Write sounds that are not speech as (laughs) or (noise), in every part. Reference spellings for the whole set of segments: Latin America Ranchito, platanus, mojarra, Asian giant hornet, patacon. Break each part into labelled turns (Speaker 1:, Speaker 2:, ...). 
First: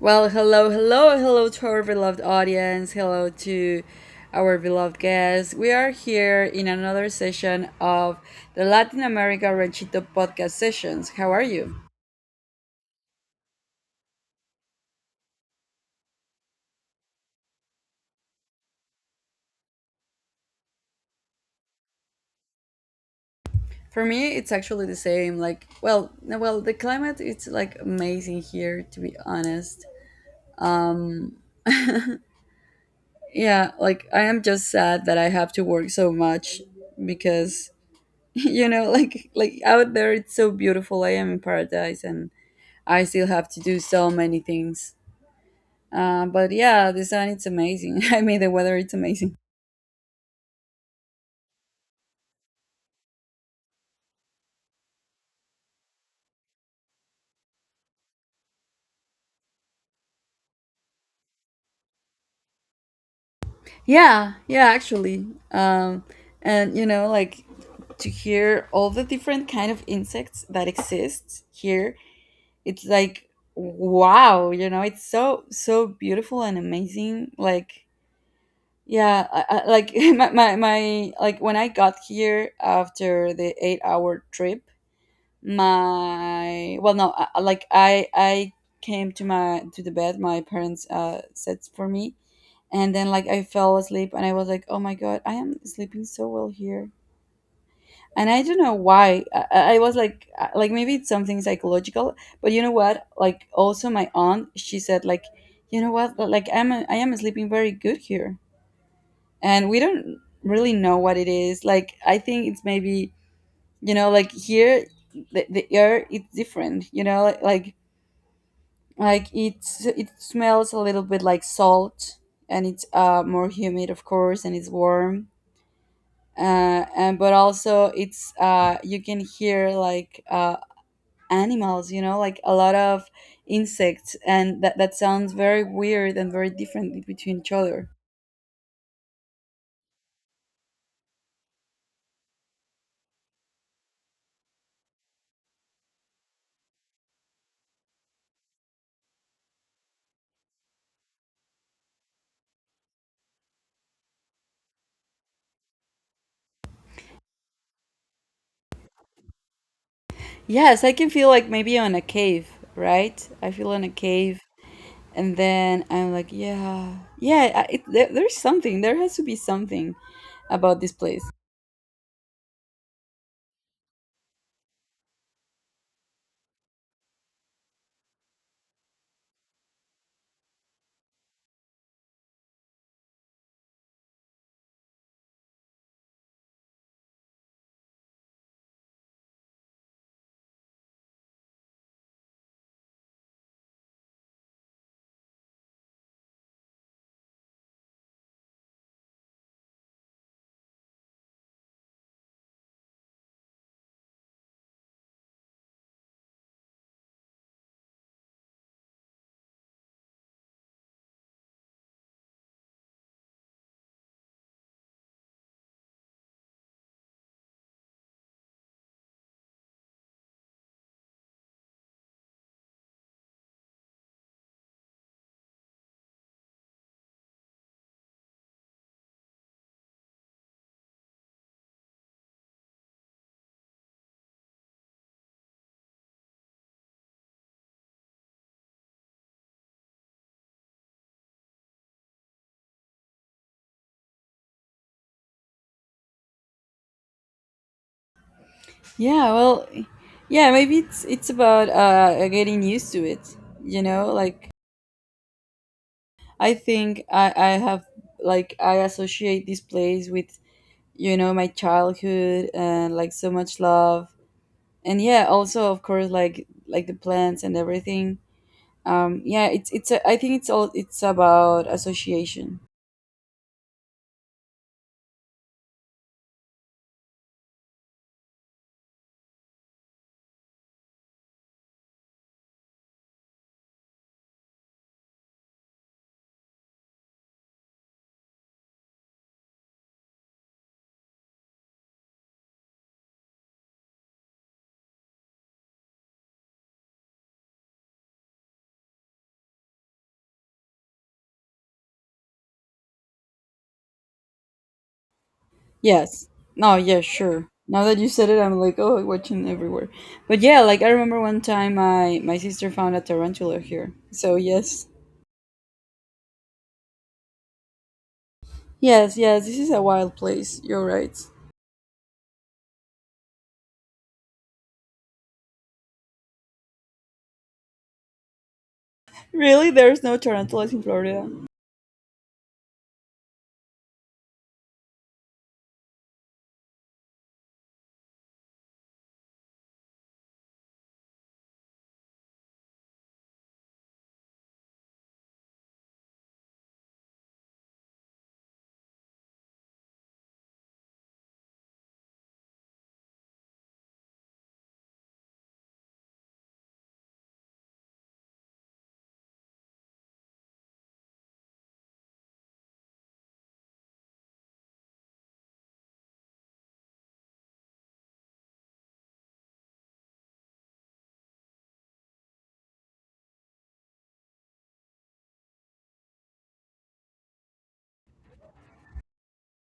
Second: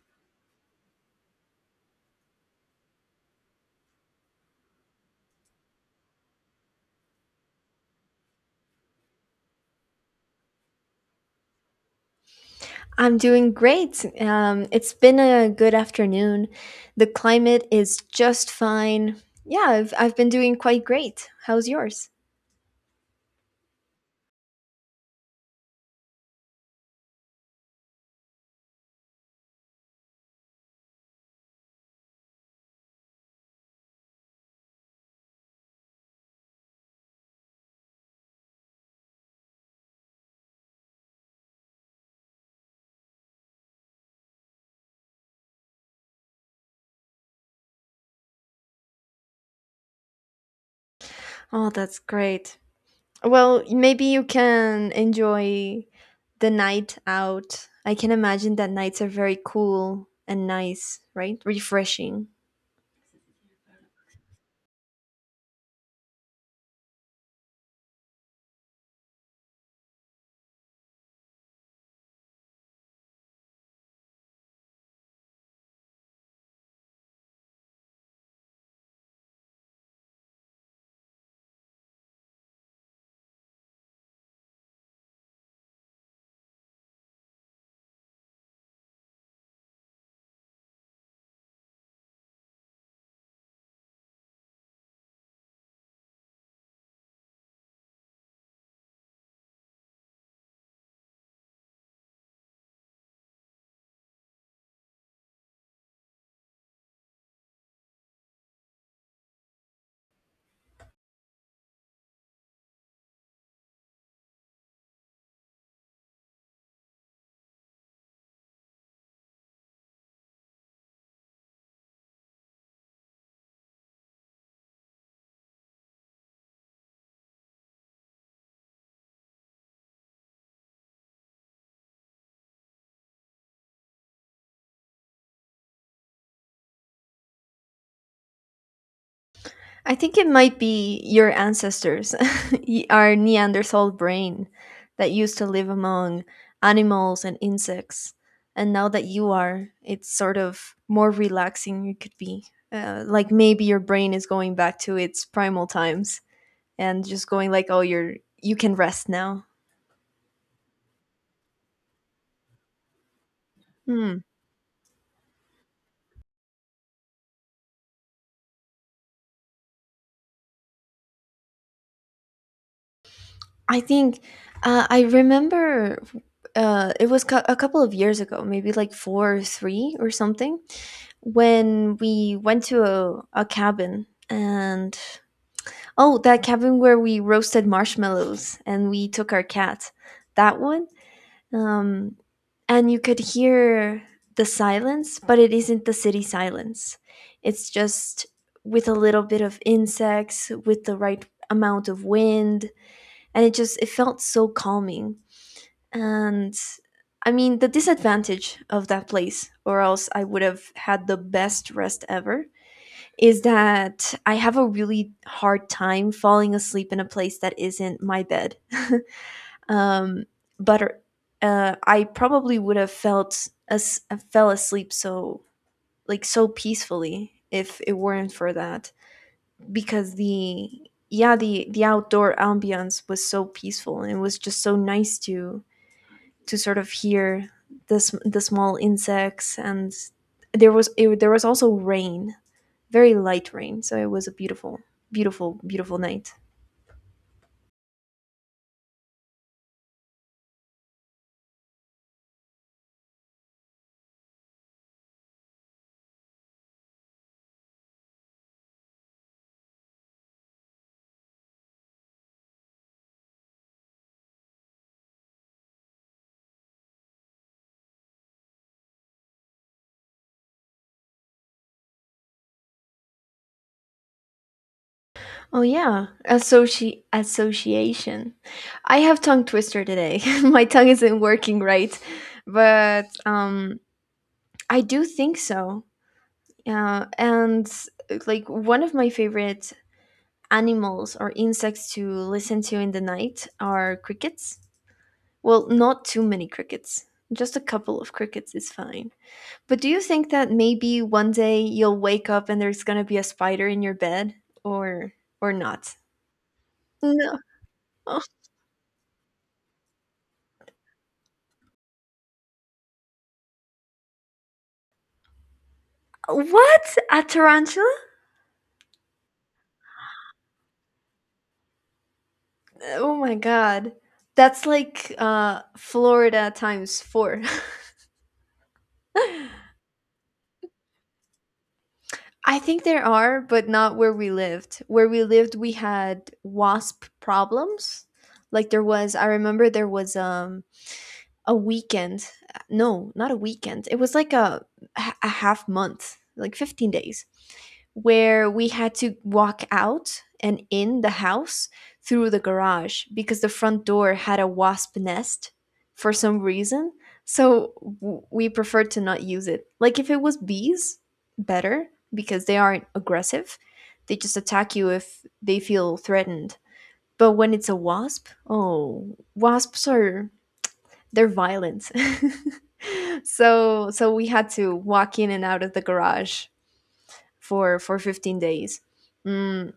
Speaker 1: Well, hello, hello, hello to our beloved audience. Hello to our beloved guests. We are here in another session of the Latin America Ranchito podcast sessions. How are you?
Speaker 2: I'm doing great. It's been a good afternoon. The climate is just fine. Yeah, I've been doing quite great. How's yours?
Speaker 1: For me, it's actually the same. Like, well, no, well, the climate it's like amazing here, to be honest. Um, yeah, like I am just sad that I have to work so much because (laughs) you know, like out there it's so beautiful. I am in paradise and I still have to do so many things. But yeah, the sun it's amazing. (laughs) I mean, the weather it's amazing.
Speaker 2: Oh, that's great. Well, maybe you can enjoy the night out. I can imagine that nights are very cool and nice, right? Refreshing.
Speaker 1: Yeah, yeah, actually, um, and you know, like to hear all the different kind of insects that exist here, it's like wow, you know, it's so beautiful and amazing. Like yeah, like (laughs) my like when I got here after the 8-hour trip, my well no I came to my to the bed my parents set for me, and then like I fell asleep and I was like, oh my god, I am sleeping so well here, and I don't know why I was like maybe it's something psychological. But you know what, like also my aunt she said like, you know what, like I am sleeping very good here, and we don't really know what it is. Like I think it's maybe, you know, like here the air is different, you know, like it's it smells a little bit like salt, and it's more humid of course, and it's warm, and but also it's you can hear like animals, you know, like a lot of insects, and that sounds very weird and very different between each other.
Speaker 2: I think it might be your ancestors, (laughs) our Neanderthal brain that used to live among animals and insects. And now that you are, it's sort of more relaxing it could be. Like maybe your brain is going back to its primal times and just going like, oh, you're you can rest now.
Speaker 1: Yes, I can feel like maybe on a cave, right? I feel on a
Speaker 2: Hmm.
Speaker 1: cave, and then I'm like, yeah, yeah, there's something. There has to be something about this place.
Speaker 2: I think I remember it was a couple of years ago, maybe like four or three or something when we went to a cabin. And oh, that cabin where we roasted marshmallows and we took our cat, that one. um and you could hear the silence, but it isn't the city silence. It's just with a little bit of insects, with the right amount of wind, and it just it felt so calming. And I mean, the disadvantage of that place, or else I would have had the best rest ever, is that I have a really hard time falling asleep in a place that isn't my bed. (laughs) um, but I probably would have felt as fell asleep so like so peacefully if it weren't for that. Because the yeah, the outdoor ambience was so peaceful, and it was just so nice to sort of hear the, the small insects. And there was also rain, very light rain, so it was a beautiful beautiful night.
Speaker 1: Yeah, well, yeah, maybe it's about getting used to it, you know, like I think I have, like I associate this place with, you know, my childhood and like so much love. And yeah, also of course like the plants and everything. Yeah, I think it's all it's about association.
Speaker 2: Oh yeah, association. I have tongue twister today. (laughs) My tongue isn't working right, but I do think so. And like one of my favorite animals or insects to listen to in the night are crickets. Well, not too many crickets, just a couple of crickets is fine. But do you think that maybe one day you'll wake up and there's gonna be a spider in your bed, or or not?
Speaker 1: Yes. No, yeah,
Speaker 2: No.
Speaker 1: sure. Now that you
Speaker 2: Oh,
Speaker 1: said it, I'm like, oh, watching everywhere. But yeah, like I remember one time I my sister found a tarantula here. So yes.
Speaker 2: what? A tarantula?
Speaker 1: Yes, yes, this is a wild place. You're right.
Speaker 2: Oh my god. That's like Florida times 4. (laughs)
Speaker 1: Really? There's no tarantulas in Florida.
Speaker 2: I think there are, but not where we lived. Where we lived we had wasp problems. Like there was I remember there was a weekend. No, not a weekend. It was like a half month, like 15 days, where we had to walk out and in the house through the garage because the front door had a wasp nest for some reason. So we preferred to not use it. Like if it was bees, better, because they aren't aggressive. They just attack you if they feel threatened. But when it's a wasp, oh, wasps are they're violent. (laughs) So we had to walk in and out of the garage for 15 days. Mm,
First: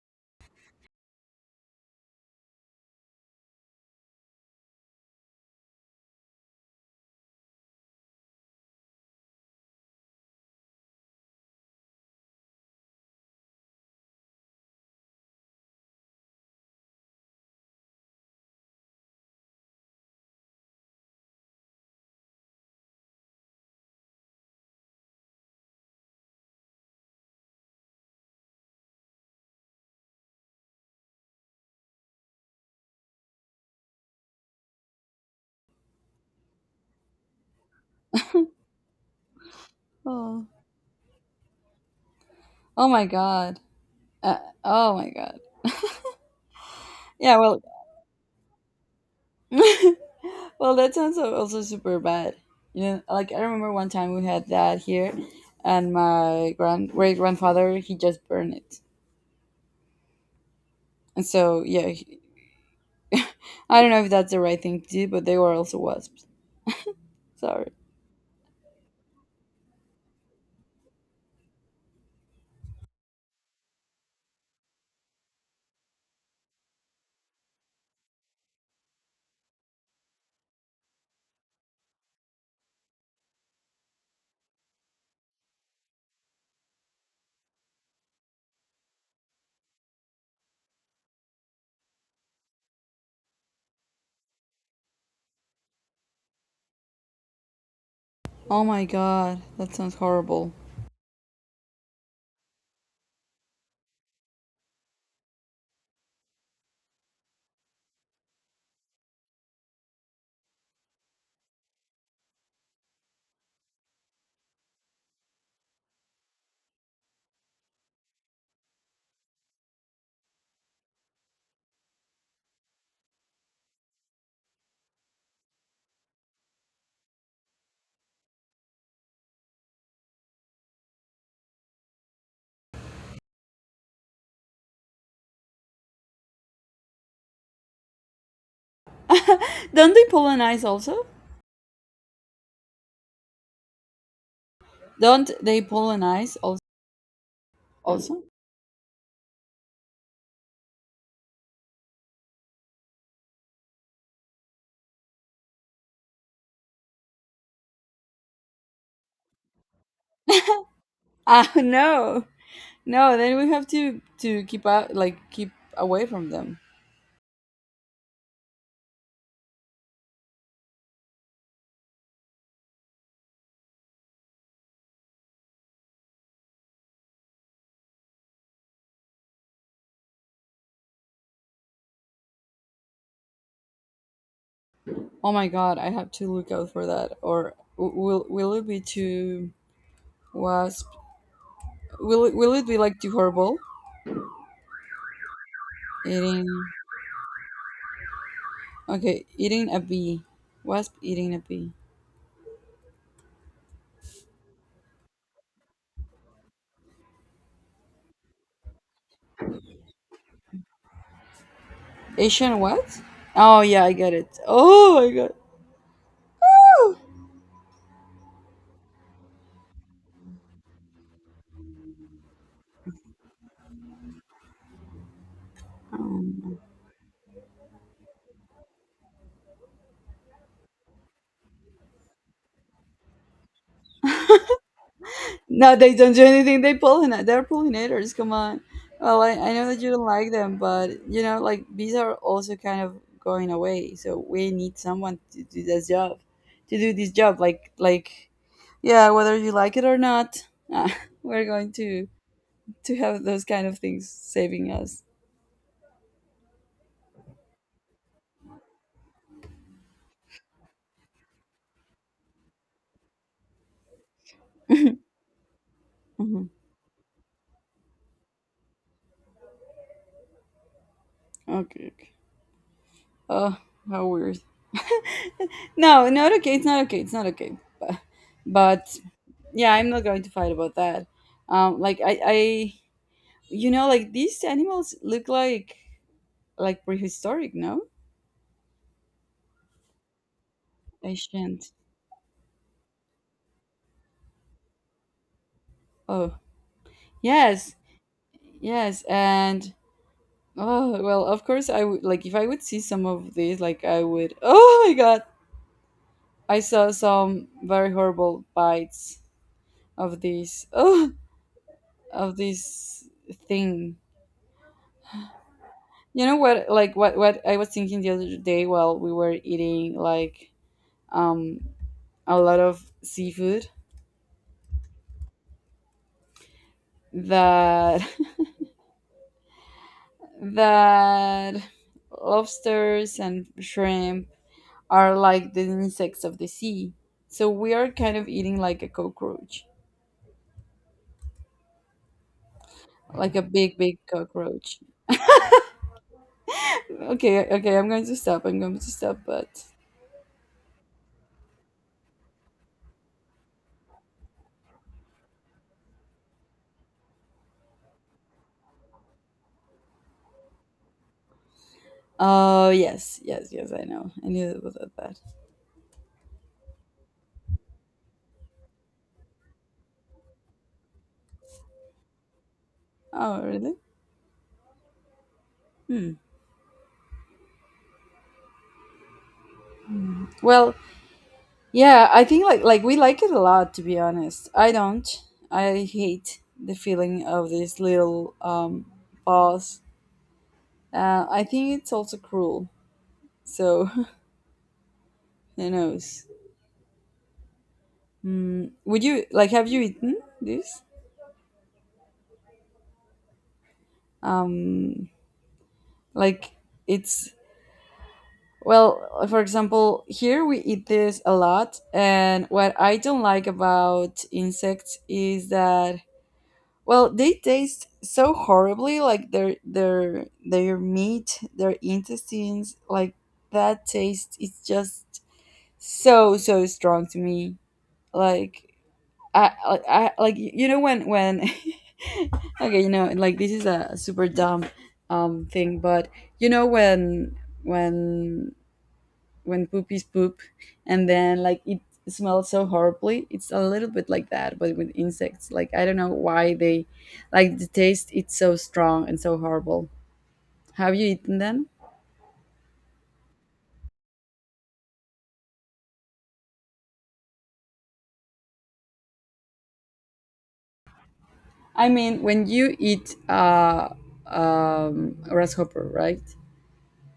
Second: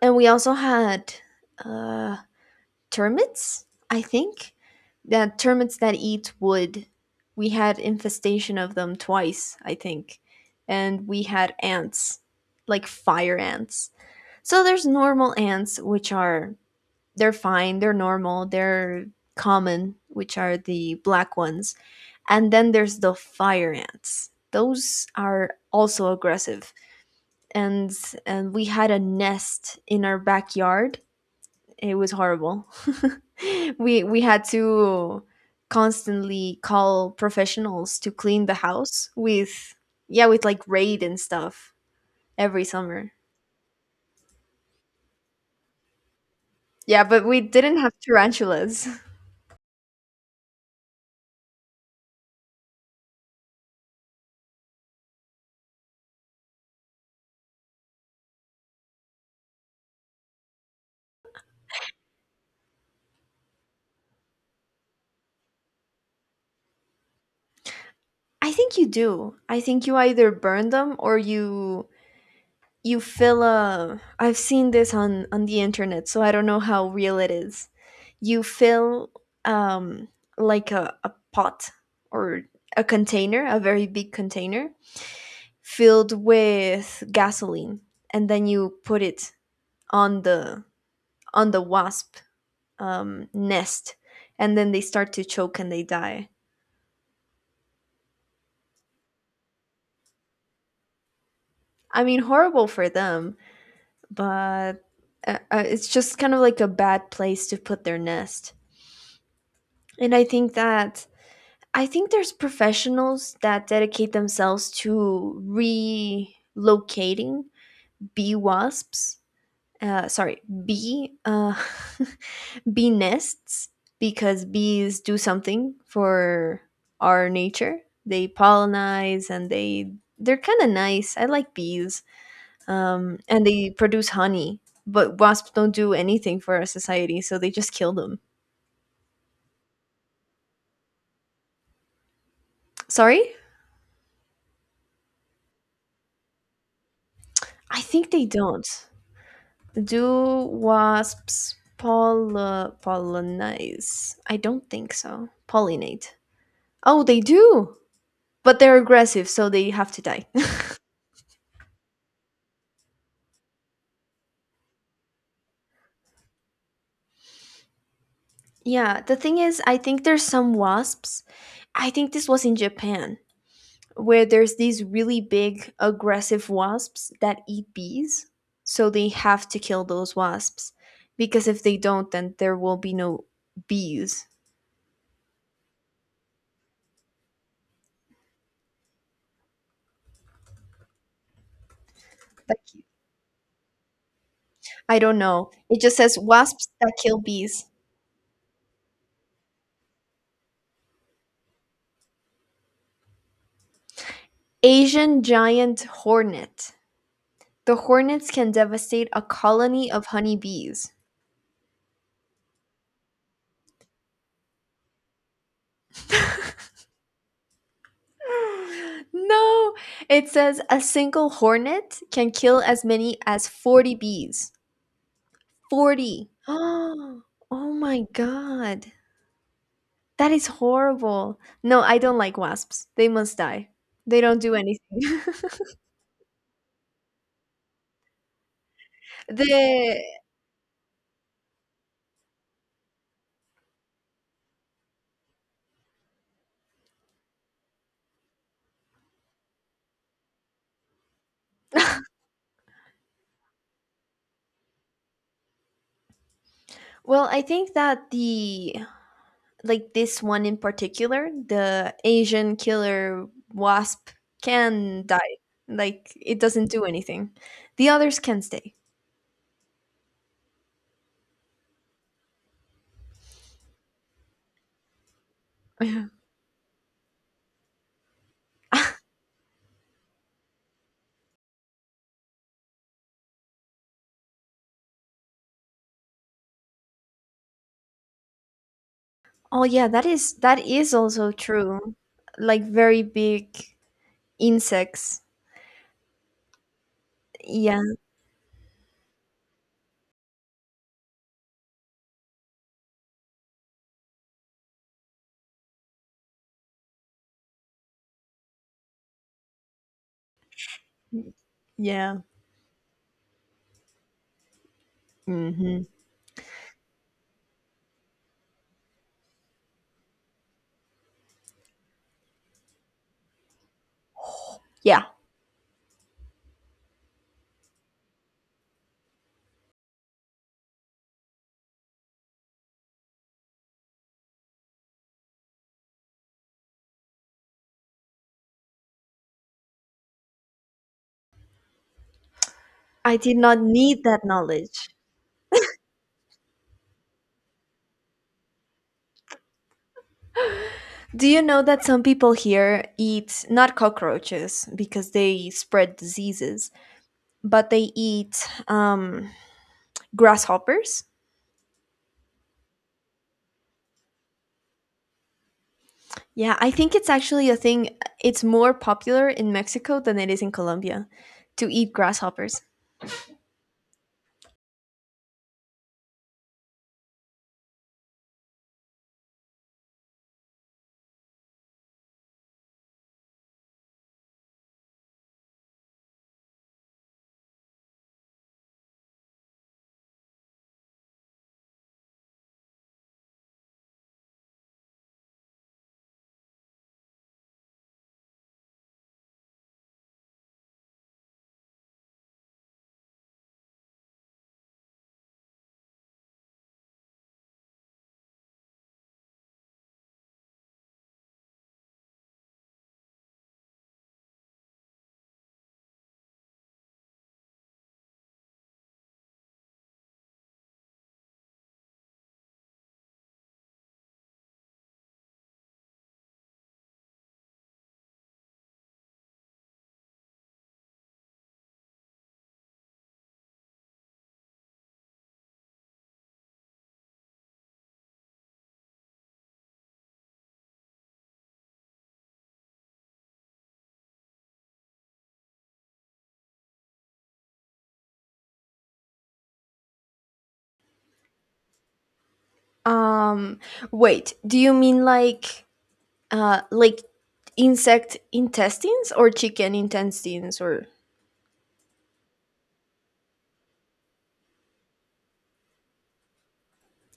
Speaker 2: and we also had uh, termites, I think. The termites that eat wood. We had infestation of them twice, I think. And we had ants, like fire ants. So there's normal ants, which are they're fine, they're normal, they're common, which are the black ones. And then there's the fire ants. Those are also aggressive. And and we had a nest in our backyard. It was horrible. (laughs) We had to constantly call professionals to clean the house with yeah, with
Speaker 1: Oh.
Speaker 2: like Raid and stuff every
Speaker 1: Oh my
Speaker 2: summer.
Speaker 1: god. Oh my god.
Speaker 2: Yeah, but
Speaker 1: Yeah,
Speaker 2: we
Speaker 1: well.
Speaker 2: didn't have tarantulas.
Speaker 1: (laughs) Well, that sounds also super bad. You know, like I remember one time we had that here, and my grand great grandfather he just burned it. And so yeah, I don't know if that's the right thing to do, but they were also wasps. Sorry.
Speaker 2: (laughs) I think you do. I think you either burn them, or you fill a I've seen this on the internet, so I don't know how real it is. You fill um like a pot, or a container, a very big container, filled with gasoline, and then you put it on the on the wasp nest, and then they start to choke and they die.
Speaker 1: Oh my god, that sounds horrible.
Speaker 2: I mean, horrible for them, but it's just kind of like a bad place to put their nest. And I think that I think there's professionals that dedicate themselves to relocating bee wasps. Sorry, bee (laughs) bee nests, because bees do something for our nature. They pollinize and they they're kind of nice. I like bees, and they produce honey. But wasps don't do anything for our society, so they just kill them.
Speaker 1: (laughs) Don't they polonize also?
Speaker 2: Sorry,
Speaker 1: Don't they polonize also?
Speaker 2: I think
Speaker 1: Also?
Speaker 2: they
Speaker 1: (laughs)
Speaker 2: don't. Do wasps pollinize? I don't think so. Pollinate. Oh, they do! But they're aggressive, so they have to die.
Speaker 1: Ah, no, no. Then we have to keep out, like keep away from them.
Speaker 2: (laughs) Yeah, the thing is, I think there's some wasps. I think this was in Japan, where there's these really big, aggressive wasps that eat bees. So they have to kill those wasps. Because if they don't, then there will be no bees.
Speaker 1: Oh my god, I have to look out for that, or will it be too wasp? Will will
Speaker 2: That-
Speaker 1: it be like too horrible?
Speaker 2: I don't know. It just says
Speaker 1: Eating.
Speaker 2: wasps that kill bees.
Speaker 1: Okay, eating a bee. Wasp eating a bee.
Speaker 2: Asian giant hornet. The hornets can devastate a colony of honeybees. (sighs)
Speaker 1: Asian what? Oh yeah, I get it. Oh my god.
Speaker 2: (gasps) No, it says a single hornet can kill as many as 40 bees. 40. (gasps)
Speaker 1: Um,
Speaker 2: Oh, oh my God. That is horrible. No, I don't like wasps. They must die. They don't do anything.
Speaker 1: No, they don't do anything. They pollinate. They're pollinators. Come on. Well,
Speaker 2: (laughs)
Speaker 1: I know that you don't
Speaker 2: the
Speaker 1: like them, but you know, like bees are also kind of going away. So we need someone to do this job, like yeah, whether you like it or not, (laughs) we're going to have those kind of things saving us.
Speaker 2: I think that the like this one in particular, the Asian killer wasp can die. Like it
Speaker 1: Hmm.
Speaker 2: doesn't do anything. The others can stay. (laughs)
Speaker 1: Okay. Oh, how weird. (laughs)
Speaker 2: Yeah.
Speaker 1: No, not okay. It's not okay. It's not okay. But yeah, I'm not going to fight about that. Um, like I, I, you know, like these animals look like prehistoric, no?
Speaker 2: Oh yeah, that is also
Speaker 1: Ancient.
Speaker 2: true. Like very big insects.
Speaker 1: Oh, yes,
Speaker 2: Yeah.
Speaker 1: yes, and oh well, of course I would like if I would see some of these, like I would. Oh my god, I saw some very horrible bites of these. Oh,
Speaker 2: Yeah.
Speaker 1: of this thing.
Speaker 2: Hmm.
Speaker 1: You know what? Like what I was thinking the other day while we were eating like um a lot of seafood,
Speaker 2: Yeah.
Speaker 1: that (laughs) that lobsters and shrimp are like the insects of the sea. So we are kind of eating like a cockroach,
Speaker 2: I
Speaker 1: like
Speaker 2: did
Speaker 1: a
Speaker 2: not
Speaker 1: big
Speaker 2: need that
Speaker 1: cockroach.
Speaker 2: knowledge.
Speaker 1: Okay, okay, I'm going to stop. I'm going to stop, but
Speaker 2: Do you know that some people here eat not cockroaches, because they spread diseases, but they eat um, grasshoppers?
Speaker 1: oh, yes, yes, yes, I know. I knew it was that bad.
Speaker 2: Yeah, I think it's actually a thing. It's more popular in Mexico than it is in Colombia to eat grasshoppers.
Speaker 1: Oh, really? Hmm. Well, yeah, I think like we like it a lot, to be honest. I don't. I hate the feeling of this little pause. I think it's also cruel. So (laughs) who knows? Mm, would you like have you eaten this? Um, like it's well, for example, here we eat this a lot, and what I don't like about insects is that well, they taste so horribly, like their meat, their intestines, like that taste is just so strong to me. Like I like, you know, when (laughs) okay, you know, like this is a super dumb thing, but you know when poop is poop and then like it smells so horribly, it's a little bit like that, but with insects, like I don't know why they like the taste it's so strong and so horrible. Have you eaten them?
Speaker 2: Um, Wait, do you mean like insect intestines or chicken intestines or
Speaker 1: I mean, when you eat grasshopper, right?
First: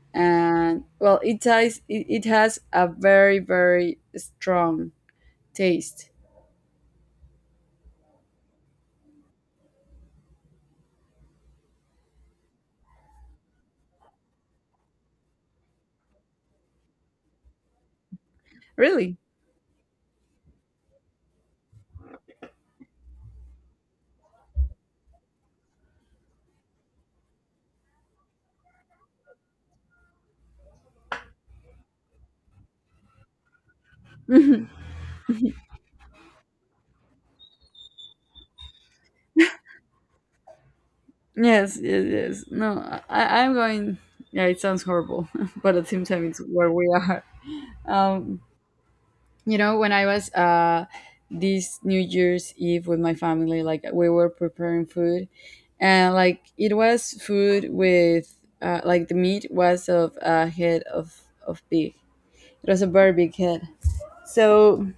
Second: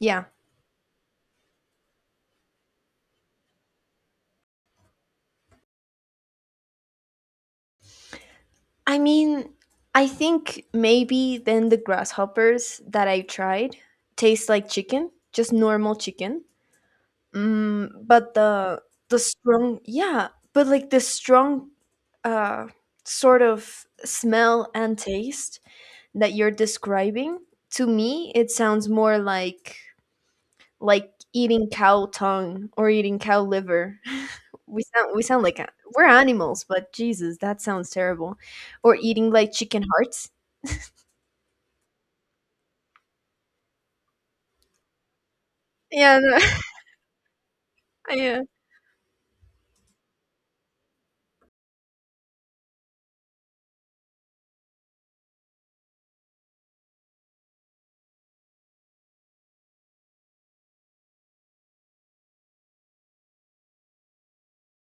Speaker 2: yeah.
Speaker 1: And well it has it has a very very strong taste.
Speaker 2: I mean, I think maybe then the grasshoppers that I tried taste like chicken, just normal chicken. Mm, but
Speaker 1: Really?
Speaker 2: the strong yeah, but like the strong uh sort of smell and taste that you're describing, to me it sounds more like eating cow tongue or eating cow liver. (laughs) We sound like we're animals, but jesus that sounds terrible. Or eating like chicken hearts.
Speaker 1: Yes no I I'm going, yeah it sounds horrible. (laughs) But at the same
Speaker 2: Yeah,
Speaker 1: time, it's
Speaker 2: no,
Speaker 1: where we are.
Speaker 2: (laughs)
Speaker 1: Um,
Speaker 2: yeah,
Speaker 1: you know, when I was this New Year's Eve with my family, like we were preparing food, and like it was food with like the meat was of a head of pig. It was a very big head. So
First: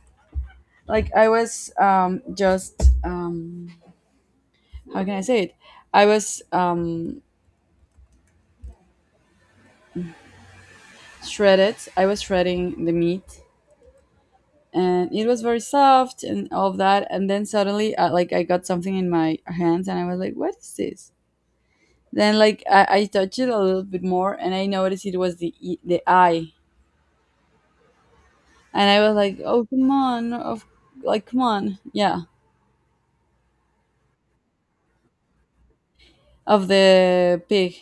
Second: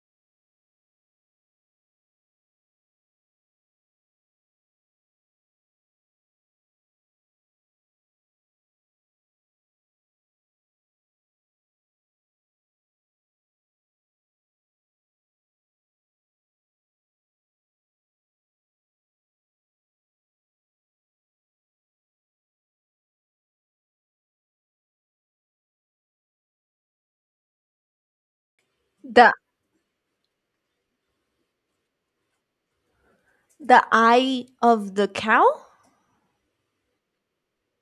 Speaker 1: like I was just how can I say it? I was shredded. I was shredding the meat, and it was very soft and all of that, and then suddenly like I got something in my hands and I was like, what is this? Then I touched it a little bit more and I noticed it was the eye, and I was
Speaker 2: the
Speaker 1: like, oh come on, of, like, come on, yeah,
Speaker 2: the eye of the cow.
Speaker 1: of the pig.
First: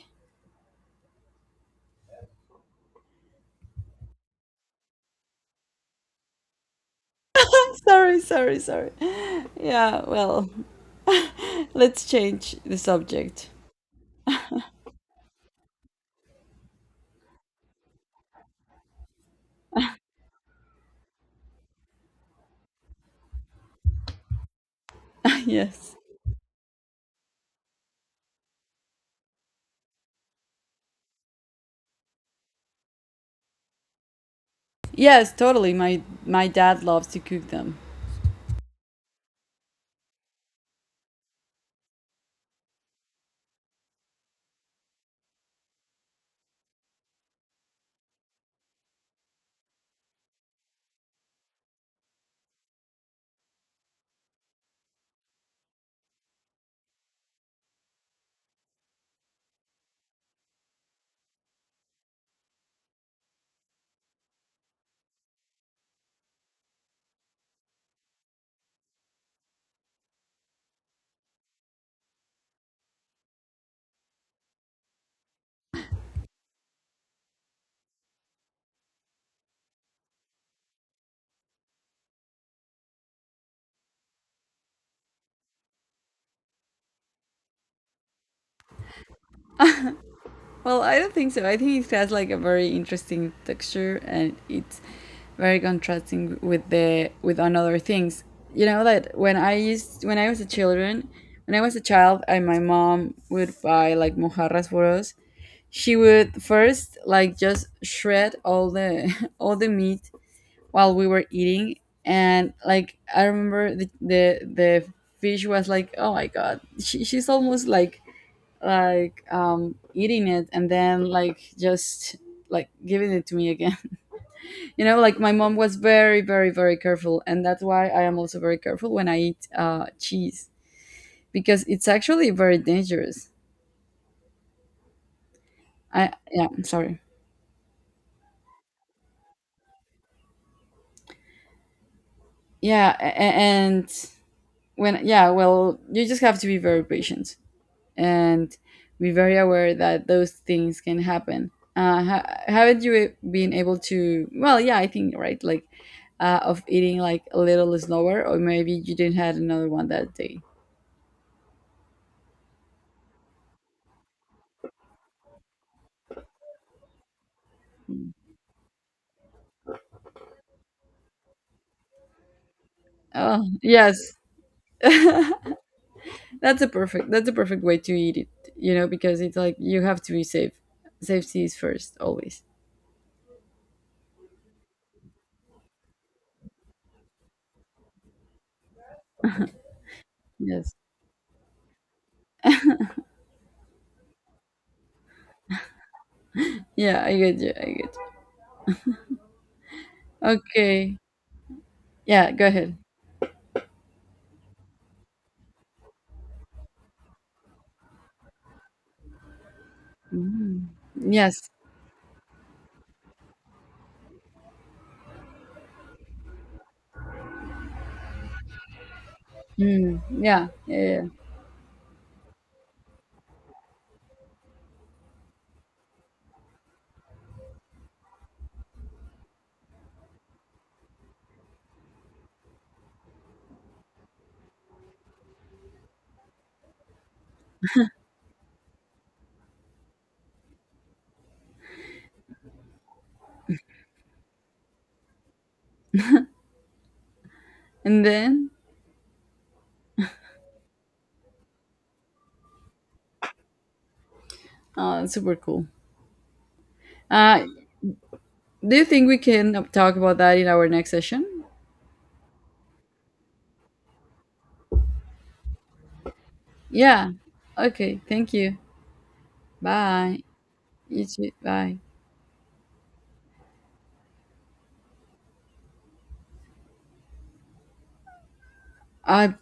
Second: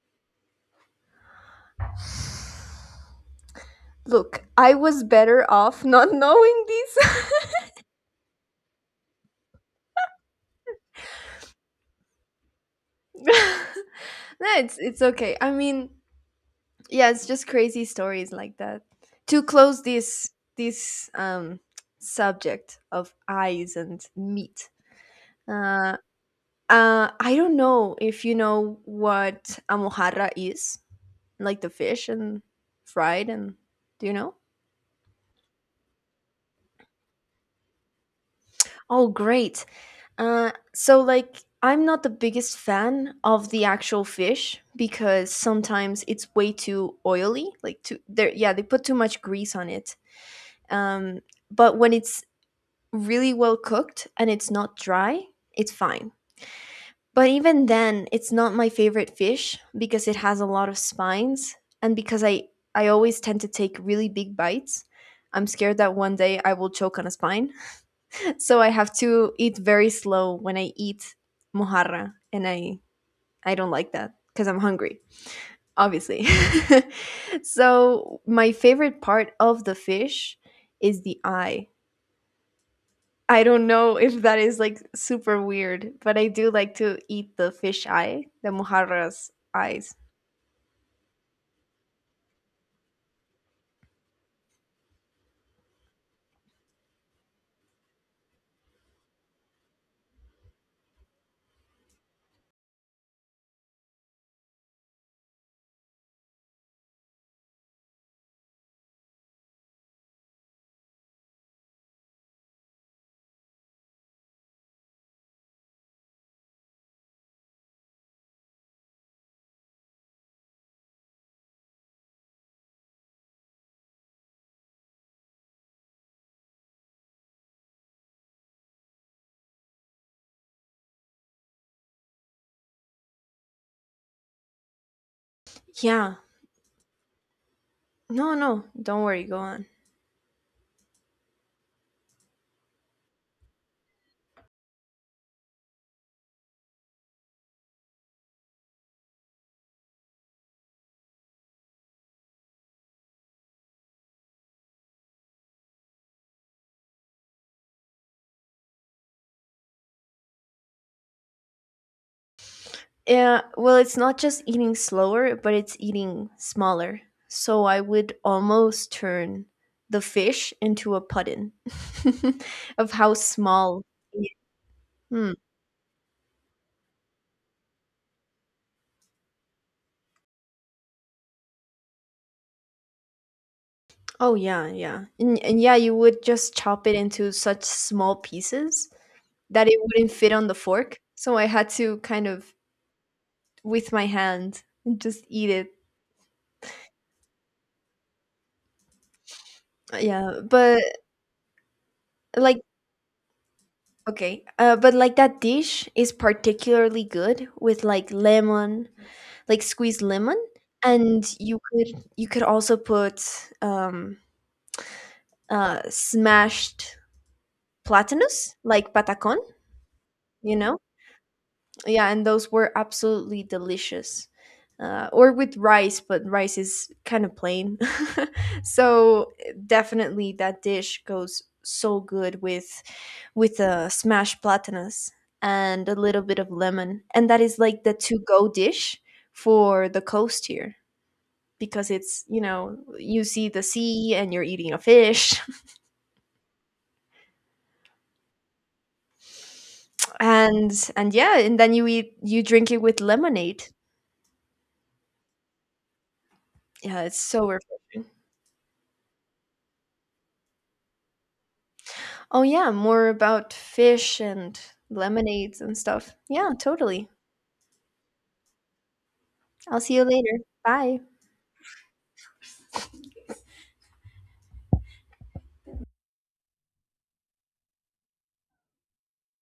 Speaker 2: Look, I was better off not (laughs) knowing this.
Speaker 1: (laughs) Sorry, sorry, sorry. Yeah, well, let's change the subject.
Speaker 2: (laughs) No, it's okay. I mean, yeah, it's just crazy stories like that. To close this this subject of eyes and meat.
Speaker 1: (laughs) Yes,
Speaker 2: Uh, I don't know if you know what a mojarra is, like the fish and fried and do you know?
Speaker 1: yes, totally, my dad loves to cook them.
Speaker 2: Oh, great. So like I'm not the biggest fan of the actual fish because sometimes it's way too oily. Like too there yeah, they put too much grease on it. Um, but when it's really well cooked and it's not dry, it's fine. But even then, it's not my favorite fish, because it has a lot of spines, and because I always tend to take really big bites. I'm scared that one day I will choke on a spine. So I have to eat very slow when I eat mojarra, and I don't like that because I'm hungry, obviously. (laughs) So my favorite part of the fish is the eye. I don't know (laughs) if that is like super weird, but I do like to eat the fish eye, the mojarra's eyes.
Speaker 1: Well, I don't think so. I think it has like a very interesting texture, and it's very contrasting with the with another things. You know that when I used when I was a children, when I was a child and my mom would buy like mojarras for us, she would first like just shred all the (laughs) all the meat while we were eating, and like I remember the fish was like, "Oh my god." She, she's almost like eating it and then like just like giving it to me again. (laughs) You know, like my mom was very very very careful, and that's why I am also very careful when I eat cheese, because it's actually very dangerous. I,
Speaker 2: Yeah.
Speaker 1: yeah, I'm sorry.
Speaker 2: No, no, don't worry, go on.
Speaker 1: Yeah, and when, yeah, well, you just have to be very patient and be very aware that those things can happen. Haven't you been able to? Well, yeah, I think right, like of eating like a little slower, or maybe you didn't had another one that day.
Speaker 2: Yeah, well, it's not just eating slower, but it's eating smaller. So I would almost turn the fish into a puddin (laughs) of how
Speaker 1: Oh
Speaker 2: small.
Speaker 1: yes, (laughs)
Speaker 2: Hmm.
Speaker 1: that's that's a perfect way to eat it. You know, because it's like you have to be safe. Safety is first always.
Speaker 2: Oh yeah, yeah, and yeah, you would just chop it into such small pieces that it wouldn't fit on the
Speaker 1: Yes.
Speaker 2: fork. So I had to kind of with my hand just eat it.
Speaker 1: Yeah, I get you. I get you.
Speaker 2: Yeah, but
Speaker 1: Okay. Yeah, go
Speaker 2: like
Speaker 1: ahead.
Speaker 2: okay, but like that dish is particularly good with like lemon, like squeezed lemon,
Speaker 1: Mm.
Speaker 2: and
Speaker 1: Yes.
Speaker 2: you could also put um, smashed platanus, like patacon,
Speaker 1: Mm. Yeah.
Speaker 2: you
Speaker 1: Yeah.
Speaker 2: know?
Speaker 1: Yeah.
Speaker 2: Yeah, and those were absolutely delicious. Or with rice, but rice is kind of plain. (laughs) So definitely that dish goes so good with a smashed platanus and a little bit of lemon. And that is like the to go dish for the coast here. Because it's you know you see the sea and you're eating a fish.
Speaker 1: And then.
Speaker 2: (laughs) And yeah, and then you eat you drink it with lemonade.
Speaker 1: Oh, that's super cool.
Speaker 2: Yeah, it's
Speaker 1: Uh,
Speaker 2: so refreshing.
Speaker 1: do you think we can talk about that in our next session?
Speaker 2: Oh yeah, more about fish and lemonades and stuff, yeah, totally.
Speaker 1: Yeah. Okay. Thank you.
Speaker 2: I'll see you
Speaker 1: Bye.
Speaker 2: later, bye.
Speaker 1: You too. Bye. I